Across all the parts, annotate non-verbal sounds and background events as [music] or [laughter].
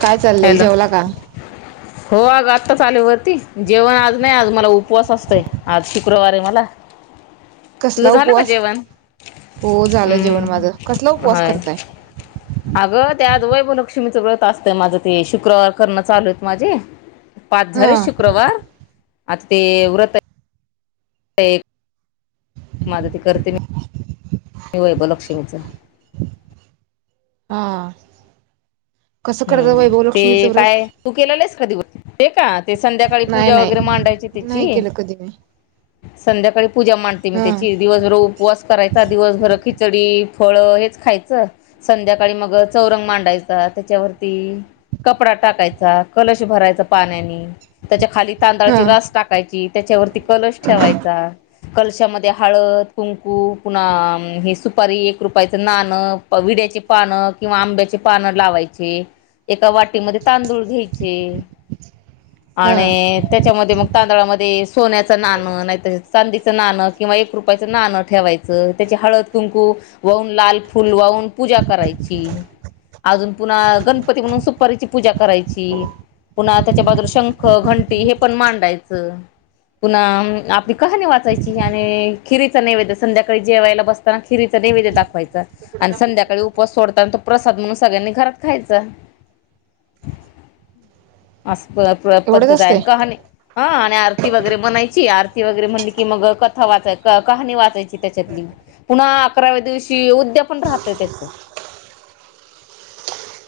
काय चाललंय हॅलो जेवला का? हो आग आत्ताच आली वरती, जेवण आज नाही आज मला उऽ उपवास असतय आज शुक्रवारे मला, तुझं कसला झालं का उपवास जेवण? हो झालं, जेवण हम्म माझं, कसला उपवास होय करताय? अगं त्या आत वैभलक्ष्मीचं व्रत असतंय, माझं ते शुक्रवार करणं चालूयत माझे,,, पाच हा झाले शुक्रवार, आता ते व्रतऽ एक, माझं त करते मी, मी वैभव लक्ष्मीच,, हा, कसं करता हम्म, वैभव लक्ष्मीचं ते व्रत काय तू केलेलं स कधी व्रत, ते का? ते संध्याकाळी नाही पूजा वगैरे मांडायची नाही नाही त्याचीऽ केलं कधी मी संध्याकाळी पूजा मांडते मी हा त्याची, दिवसभर उपवास करायचा, दिवसभर खिचडी फळं हेच खायचं, संध्याकाळी मग चौरंग मांडायचा त्याच्यावरती कपडा टाकायचा, कलश भरायचा पाण्यानी त्याच्या खाली हा तांदळाची रास टाकायची, त्याच्यावरती कलश ठेवायचा. कलशामध्ये हळद, कुंकू पुन्हा हे सुपारी, एक रुपयाचं नानं, विड्या त्याची पानं किंवा आंब्याची पानं लावाय ची एका वाटीमध्ये तांदूळ घ्यायचे. हा आणि त्याच्यामध्ये मग तांदळामध्ये सोन्याचं नाणं नाहीतर चांदीचं नान किंवा एक रुपयाचं नाणं ठेवायचं, त्याची हळद, कुकू वाहून, लाल फुल वाहून पूजा कराय ची आजून पुन्हा गणपती म्हणून सुपारीची पूजा करायची, पुन्हा त्याच्या बाजूला शंख, घंटी हे पण मांडायचं. पुन्हा अम आपली कहाणी वाचायची आणि खिरीचा नैवेद्य संध्याकाळी जेवायला बसताना खिरीचा नैवेद्य दाखवायचा आणि संध्याकाळी उपवास सोडताना तो प्रसाद म्हणून सगळ्यानी घरात खायच अस [unintelligible] एवढंच पद्धताय असतंय आणि कहानी हा आणि आर ती वगैरे म्हणायची, आरती वगैरे म्हणली की मग कथा वाचाय, क कहाणी वाचायची त्याच्यातली, पुन्हा अकराव्या दिवशी उद्या पण राहतय त्याच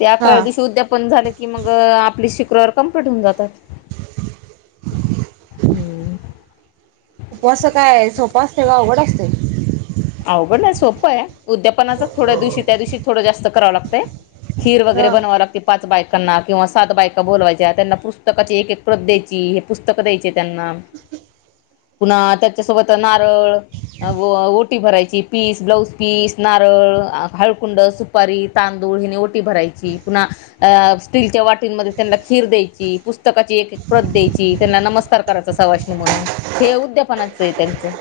ते हा अकराव्या दिवशी उद्यापन झाले कि मग आपली शुक्रवार कम्प्लीट होऊन जातात. हम्म. उपवास काय सोपा असतय वय अवघड असते. अवघड नाही सोपं आय, उद्यापनाच थोड्या दिवशी त्या दिवशी थोडं जास्त करावं लागतंय. खीर वगैरे हा बनवाव लागती, पाच बाय् कांना किंवा सात बायका बोलवायच्या, त्यांना पुस्तकाची एक एक प्रत द्यायची, हे पुस्तकं द्यायचे त्यांना ह पुन्हा त्याच्या सोबत अ नारळ अ गो ओ टी भरायची, पीस, ब्लाऊज पीस, नारळ, हळकुंड सुपारी, तांदूळ हिने ओटी भराय ची पुन्हा अ स्टीलच्या वाटींमध्ये त्यांनला खीर द्यायची, पुस्तकाची एक एक प्रत द्यायची, [unintelligible] त्यांना नमस्कार कराचा सवासणी म्हणून, हे उद्यापनाचेय त्यांचं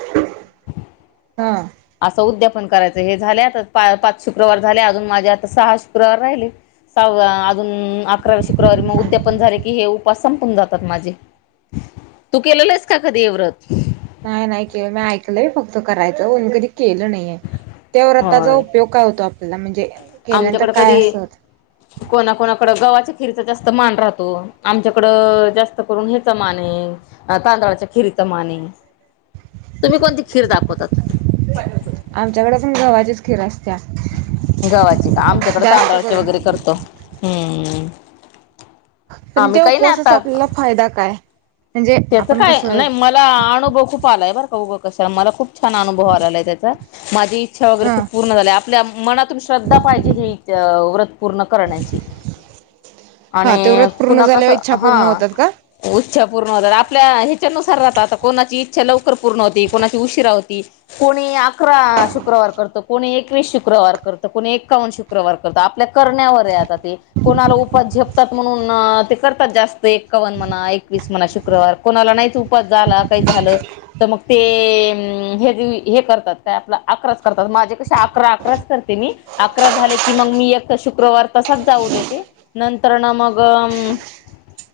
हा. असं उद्यापन करायचं, हे झाले आता पा पाच शुक्रवार झाले, अजून माझे आता सहा शुक्रवार राहिले. सव्वा अजून अकराव्या शुक्रवारी मग उद्यापन झाले की हे उपास संपून जातात माझे तू केलेलं आहेस का कधी हे व्रत? नाही नाही के मी ऐकलय फक्त करायचं [unintelligible] केल नईये, त्या व्रतचा उपयोग काय होतो आपल्याला म्हणजे केल्यानंतर आमच्याकड काय कधी असत कोणा कोणाकडं गवाच खिरीचा जास्त मान राहतो, आमच्याकड जास्त करून ह्याचा मान ये अ तांदळाच्या खिरी चा मान ये, तुम्ही कोणती खीर दाखवतात? आमच्याकडे पण गव्हाचीच खीर असत्या गवाची का आमच्याकड जास्त तांदळाची करून वगैरे करतो, हम्म पण आम्ही त्या काही उपवासाचा आपल्याला फायदा काय? त्याच आपण काय कसं नई मला अनुभव खूप आलाय बरं [unintelligible] कशाला मला खूप छान अनुभव आलेलाय त्याचा माझी इच्छा वगैरे हा खूप पूर्ण झाल्या, आपल्या मनातून श्रद्धा पाहिजे ही च व्रत पूर्ण करण्याची हा ते व्रत आणि पूर्ण पुन्हा कस, झाल्यावर इच्छा पूर्ण हा होतात का? उस इच्छा पूर्ण होतात, आपल्या ह्याच्यानुसार राहत आता कोणाची इ च्छा लवकर पूर्ण होती, कोणाची उशीरा होती, कोणी अकरा शुक्रवार करत, कोणी एकवीस शुक्र कवार करत, कोणी ऐकावन्न शुक्रवार करत, आपल्या करण्यावर आता ते, कोणाला उपवास झेपतात म्हणून अ ते करतात जास्त, एकावन्न म्हणा एकवीस म्हणा शुक्रवार, कोणाला नाहीच उपास झाला, काही झालं त मग ते [unintelligible] करतात अकरा करतात माझे कसे अकरा अकराच करते मी अकरा झाले की मग मी एक शुक्र वार तसंच जाऊ देते नंतर न मग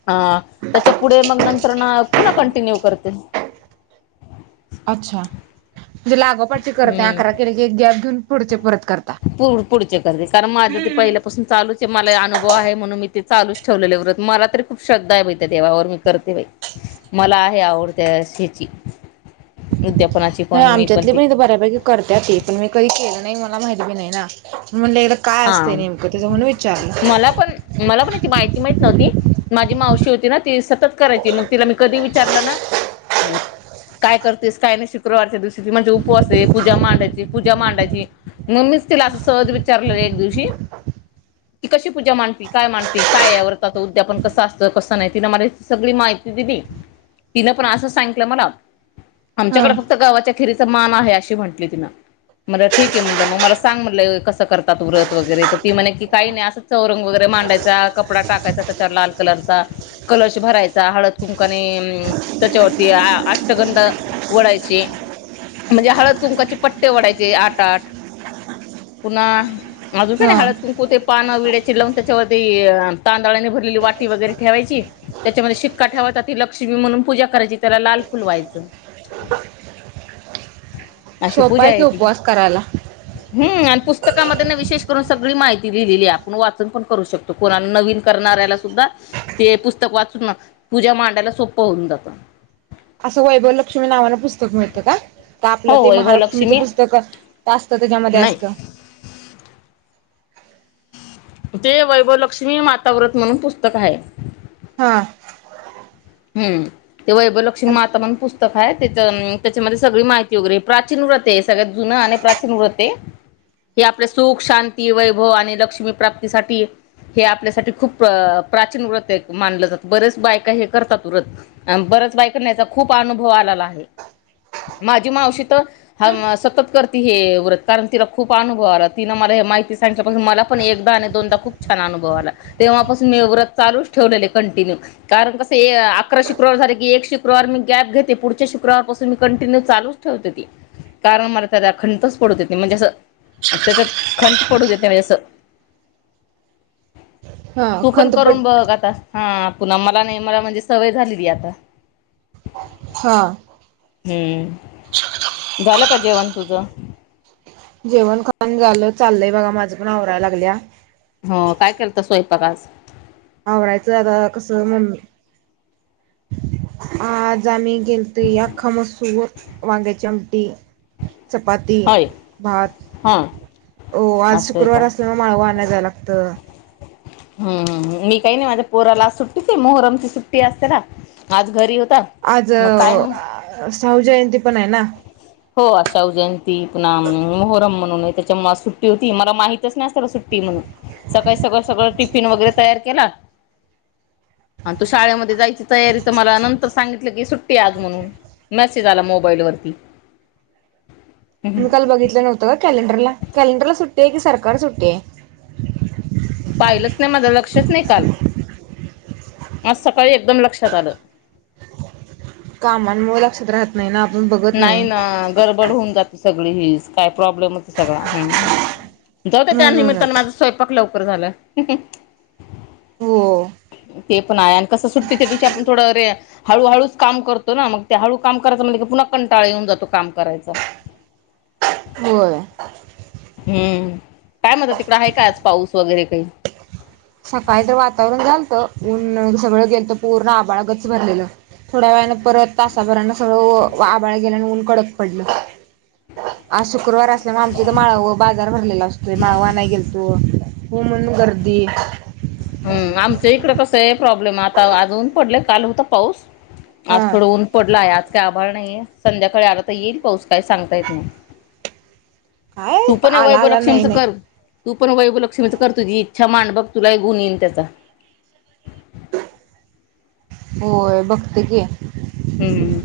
त्या पुढे मग नंतर न पुन्हा कंटिन्यू करते जे लागोपाट करते हम्म अकरा केले एक गॅप घेऊन पुडचे परत करता. पु पुढचे करते कारण माझं ते पहिल्यापासून चालूच मला अनुभव आहे म्हणून मी ते चालूच ठेवले व्रत मला तरी खुप श्रद्धा आहे त्या देवावर मी करते बाई मला आहे आवडते हेची आमच्यातले पण इथे बऱ्यापैकी करत्यात ते पण मी कधी केलं नाही मला माहित बी नाही ना म्हणलं एकला काय असतंय हा नेमकं त्याच म्हनूण विचारलं मला पण मला पण याची माहिती माहीत नव्हती माझी मावशी होती ना ती सतत करायची मग तिला मी कधी विचारलं ना काय करतेस काय नाही शुक्रवारच्या दिवशीची म्हणजे उपवास आहे पूजा मांडायची पूजा मांडायची मग मी असं सहज विचारलं एक दिवशी की कशी पूजा मांडती काय मांडवी काय या व्रताच उद्यापन कसं असतं कसं नाही ति मला सगळी माहिती दिली तिन पण अस सांगित मला हा. आमच्याकडे फक्त गावा खीरीचा मान आहे म्हट ति म्ह ठीक आहे म्ह म मला सांग म्हट कस करतात व्रत वगैरे तर ती म्ह कि काही नाही असं चौरंग वगैरे मांडायचा कपडा टाकायचा त्याच्यावर लाल कलरचा कलश भरायचा हळद कुंकाने त्याच्यावरती अष्टगंधा वढायची म्हणजे हळद कुंकाचे पट्टे वढायचे आठ आठ पुन्हा अजून काय नाही हा हळद कुंकू ते पान विड्याची पाने लावून त्याच्यावरती तांदळाने भरलेली वाटी वगैरे ठेवायची त्याच्यामध्ये शिक्का ठेवायचा ती लक्ष्मी म्हणून पूजा करायची त्याला लाल फुल व्हायचं अशी सोपा पूजा की आहे ती उपवास करायला हम्म पुस्तकामध्ये विशेष करून सगळी माहिती लिहिलेली आहे आपण वाचन पण करू शकतो कोणा नवीन करणाऱ्याला सुद्धा ते पुस्तक पुस्तक वाचून ना तूजा मांडायला सोपं होऊन जातं असं वैभव लक्ष्मी नावान पुस्तक मिळतं का? हो आपलं ते महालक्ष्मीच वैभवलक्ष्मी पुस्तक असत त्याच्यामध्ये असत? नाही ते वैभलक्ष्मी माता व्रत म्हणून पुस्तक आहे हा हम् ते वैभलक्ष्मी माता म्हण पुस्तक आहे त्याच्यामध्ये सगळी माहिती वगैरे प्राचीन व्रत आहे सगळ्यात जुन आणि प्राचीन व्रते हे आपले सुख शांती वैभव आणि लक्ष्मी प्राप्तीसाठी हे आपल्यासाठी खूप प्राचीन व्रत मानलं जातं बरेच बायका हे करतात तुरत अ बरच बायकाना याचा खूप अनुभव आलेला आहे माझी मावशी तर सतत करती हे व्रत कारण तिला खूप अनुभव आला तिन मला माहिती सांगितल्यापासून मला पण एकदा आणि दोनदा खूप छान अनुभव आला तेव्हापासून मी व्रत चालू ठेवलेल कंटिन्यू कारण कस अकरा शुक्रवार झाले की एक शुक्रवार मी गॅप घेते पुढच्या शक्रवारपासून मी कंटिन्यू चालूच ठेवते ती कारण मला त्या अखंडच पडत येते म्हणजे असं त्याच खंड पडू देते म्हणजे जसं हा तू पण खंतपट करून बघ आता हा पुन्हा मला नाही मला म्हणजे सवय झालीली आता हा हम्म झालं का जेवण तुझ? जेवण खान झालं चाललय बघा माझ पण आवराय लागल्या हो काय केलता स्वयंपाक आज? आवरायचं आता कसं म्हण आज आम्ही केलत या आखा मसूर वांगयाची आमटी चपाती होय भात हा हो आज असं आहे का शुक्रवार असल्यामूळ माळव आणाय जाय लागत हम्म मी काही नाही माझ्या पोराला आज सुट्टीच मोहरमची सुट्टी असते ना आज घरी होते आज शाहू जयंती पण आहे ना? हो आज शाहू जयंती, पुन्हा मोहरम म्हणून त्याच्यामुळे आज सुट्टी होती. मला माहितच नाही अस त्याला सुट्टी म्हणून सकाळी सगळं, सगळं, टिफिन, वगैरे तयार केला. हा तू शाळेमध्ये जायची तयारी, तर मला नंतर सांगितलं की सुट्टी आज म्हणून. मेसेज आला मोबाईलवरती मी काल बघितलं नव्हतं का कॅलेंडरला कॅलेंडरला सुट्टी आहे की सरकार सुट्टी आहे पाहिलंच नाही, माझं लक्षच नाही काल आज सकाळी एकदम लक्षात आलं. कामामुळे लक्षात राहत नाही ना. आपण बघत नाही ना, गडबड होऊन जाते सगळी हीच काय प्रॉब्लेम होते सगळा हम् जाऊद्या त्यानमित्तान म्हणूनच माझा स्वयंपाक लवकर झालं. हो. ते पण आहे आणि कसं सुट्टी त्या दिवशी आपण थोडं अरे हळूहळूच काम करतो ना, मग त्या हळू काम करायं म्हणज पुन्हा कंटाळा येऊन जातो काम करायचा. होय. हम्म काय म्हणतो, तिकडं आहे का आज पाऊस वगैरे काही? सकाळी तर वातावरण झालत, न सगळं गेल तर पूर्ण आभाळ गच्च भरलेलं थोड्या वेळन परत तासाभरान सगळं आभाळ गेल. आणि ऊन कडक पडलं. आज शुक्रवार असल्यामुळे आमच्या इथ माळव बाजार भरलेला असतोय. माळवा आणायला गेलतो. हो म्हणून गर्दी हम आमच्या इकड कसं, प्रॉब्लेम आता आज ऊन पडलय काल होता पाऊस. आज हा थोडं ऊन पडलाय, आज काय आभाळ नाहीये, संध्याकाळी आला तर येईल पाऊस काय सांगता येत नाही. काय तू पण आला आला नाही वैभवलक्ष्मीच नाही. कर, तू पण वैभवलक्ष्मीच कर, तुझी इच्छा मांड बघ तुला एक गून येईल त्याचा. होय बघते की हम्म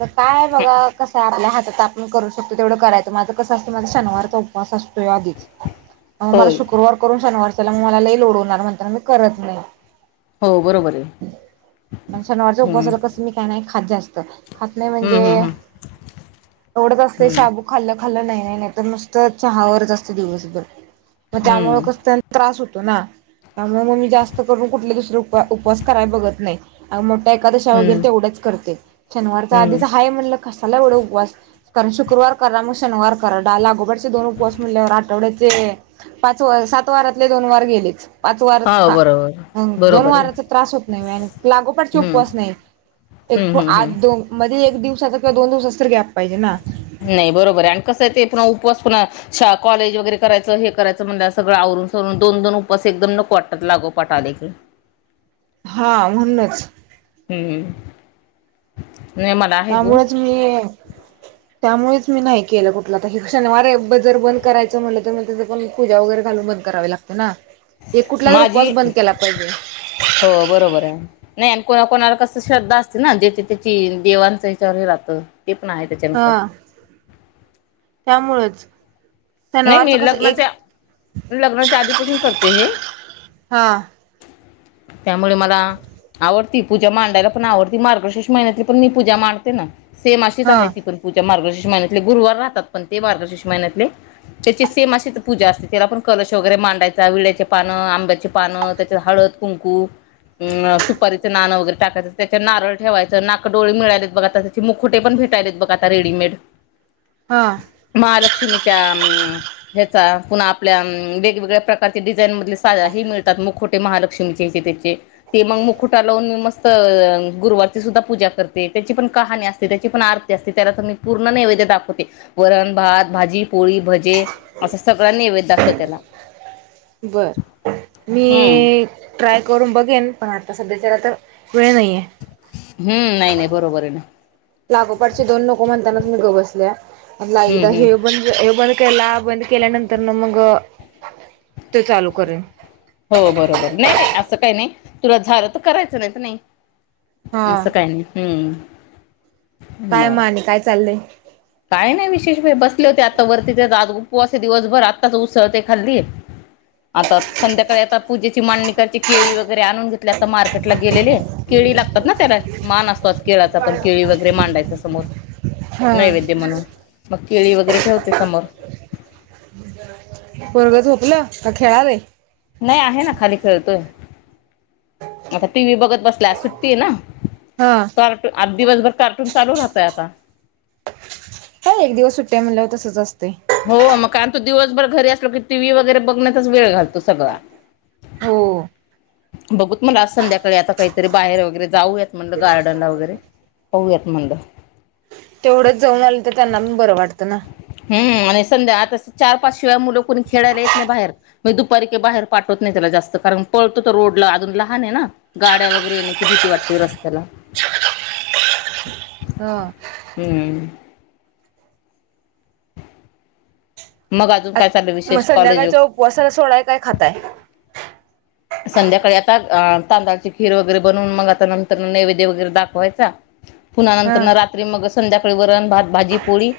तर काय बघा कस आपल्या हात त आपण करू शकतोय तेवढं करायचं, माझं कसं असत माझा शनिवारचा उपवास असतो. तोय आधीच, त्यामुळे मला होय शुक्रवार करून शनिवार त्यामूळे मला लय लोड होणार, म्हणताना मी करत नाही. हो बरोबर अय आणि शनिवारच्या उपसाला कसं, मी काय नाय खात जास्त. खात नाय हम्म म्हणजे, हम्म एवढच असतय हम्म शाबू खाल्ल खाल् नाय तर नुसत चहावरच असते दिवसभर, मग त्यामुळे हम्म कस त्यान त्रास हो. होतो ना, त्यामुळे मग मी जास्त करून कुठल दुसर उपवास कराय बघत नाही. एकादशा वगैर हम्म ते एवढ्याच करते. शनिवारचा हम्म आधीच हाय म्हणलं, कशाला एवढा उपवास कारण शुक्रवार करा, मग शनिवार करा, डा लागोपाटचे दोन उपावस म्हणल्यावर आठवड्याचे पाच वज सात वारातले दोन वार गेलेच, पाच वारच हा खा बरोबर दोन बरोबर आहे वाराच त्रास होत नाही मेन, लागोपाटचे हम्म उपवास नाहीत. हम्म एक हम्म आज हम्म दोन मध्ये एक दिवसाचा किंवा दोन दिवसाचा तरी गॅप पाहिजे ना? नाही बरोबर, आणि कसं ते पुन्हा उपवास पुन्हा कॉलेज वगैरे करायचं, हे करायचं म्हणाल्यावर सगळ सोडून दोन दोन उपास एकदम नको वाटतात, लागोपाट आले की. हा म्हणूनच. हम्म.. नाही मला आहे गुण त्यामुळच मी त्यामुळेच मी नाही केलं, कुठला तर क शनिवार जर बंद करायचं म्हटलं तर, मग त्याच पण पूजा वगैरे घालून बन करावे लागत ना, एक कुठला तर माझी उपवास बंद केला पाहिजे. न्हय आणि कोणा कोणाला कस श्रद्धा असते ना, ज्याची त्याची देवांचा विचार हे राहतं ते पण आहे त्याच्यानुसार हा त्यामुळेच न्हय मी शनिवारचं कसं एक लग्नाच्या, लग्नाच्या, आधीपासून करते हे. आ. त्यामुळे मला आवडती पूजा मांडायला पण आवडती. मार्गशीर्ष महिन्यातली पण मी पूजा मांडते ना. सेम अशीच हा आहे ती पण पूजा मार्गशीर्ष महिन्यातले गुरुवार राहतात पण ते मार्गशीर्ष महिन्यातले त्याची सेम अशीच पूजा असते त्याला पण कलश वगैरे मांडायचा, विड्याचे पानं, आंब्याची पानं त्याच्य हाळ द कुंकू म सुपारीचे नानं वगैरे टाकायचं त्याच्या नारळ ठेवायचं नाकडोळे मिळालेत बघा त्याचे मुखटे पण भेटालेत बघा आता रेडीमेड हा महालक्ष्मीच्या ह्याचा पुन्हा आपल्या वेगवेगळ्या प्रकारचे डिझाईन मधले साध्या हे मिळतात मुकुट ते महालक्ष्मीचे ह्याचे त्याचे ते मग मुखुटा लावून मी मस्त गुरुवारची सुद्धा पूजा करते त्याची पण कहाणी असते त्याची पण आरती असते त्याला तर मी पूर्ण नैवेदय दाखवते वरण भात भाजी पोळी भ ते असं सगळा नैवेद्य लागतो त्याला बर हम्म मी ट्राय करून बघेन पण आता सध्याच्याला तर वेळ नाहीये हम्म नाही नाही बरोबर ये ना लागोपाटचे दोन नको म्हणतानाच मी ग बसलेय एकदा हम्म हम्म हे बंद हे बंद केला बंद. केल्यानंतर न मग तो चालू करीन. हो बरोबर नाही नाही असं काय नय तुला झालं तर करायचं नाहीतर न्हय हा असं काय नय हम्म काय बर मग आणि काय चाललंय काय नाही विशेष बसले होते आता वरती ते जाद उपवास आहे दिवसभर आत्ताच उसळते खाल्ली आता संध्याकाळी आता पूजेची मांडणी कची केळी वगैरे आणून घेतली आता मार्केटला गेलेले केळी लागतात ना त्याला मान असतोच केळाचा पण केळी वगैरे मांडायच समोर हा नैवेद. म्हणून मग केळी वगैरे ठेवते समोर. तला खेळालय नाही आहे ना खाली खेळतोय. आता टी व्ही बघत बसला सुट्टी ना हा त आज दिवसभर कार्टून चालू राहतय आता. हा एक दिवस सुट्ट्या म्हणलं तसच असते हो मग कारण तो दिवसभर घरी असलो की, टी व्ही वगैरे बघण्याचाच वेळ घालतो सगळा. [inaudible] हो बघू मला आज संध्याकाळी आता काहीतरी बाहेर वगैरे जाऊयात म्हटलं गार्डनला वगैरे पाहूयात म्हटल. तेवढंच जाऊन आलं तर त्यांना पण बरं वाटतं ना. हम्म संध्या आता चार पाच शिवाय मुलं कोणी खेळायला येत नाही बाहेर मग दुपारी बाहेर पाठवत नाही त्याला जास्त कार पळतो तर रोड ला अजून लहान आहे ना गाड्या वगैरे येण्याची भीती वाटते रस्त्याला [inaudible] हा हम्म मग आजून मग संध्याकाळच्या उपवासाला सोडाय काय खाताय संध्याकाळी आता तांदळाची खीर वगैरे बनवून मग आता नंतर नैवेद्य वगैरे दाखवायचा. पुन्हा नंतर हा न रात्री मग संध्याकाळी वरण भात भाजी पोळी.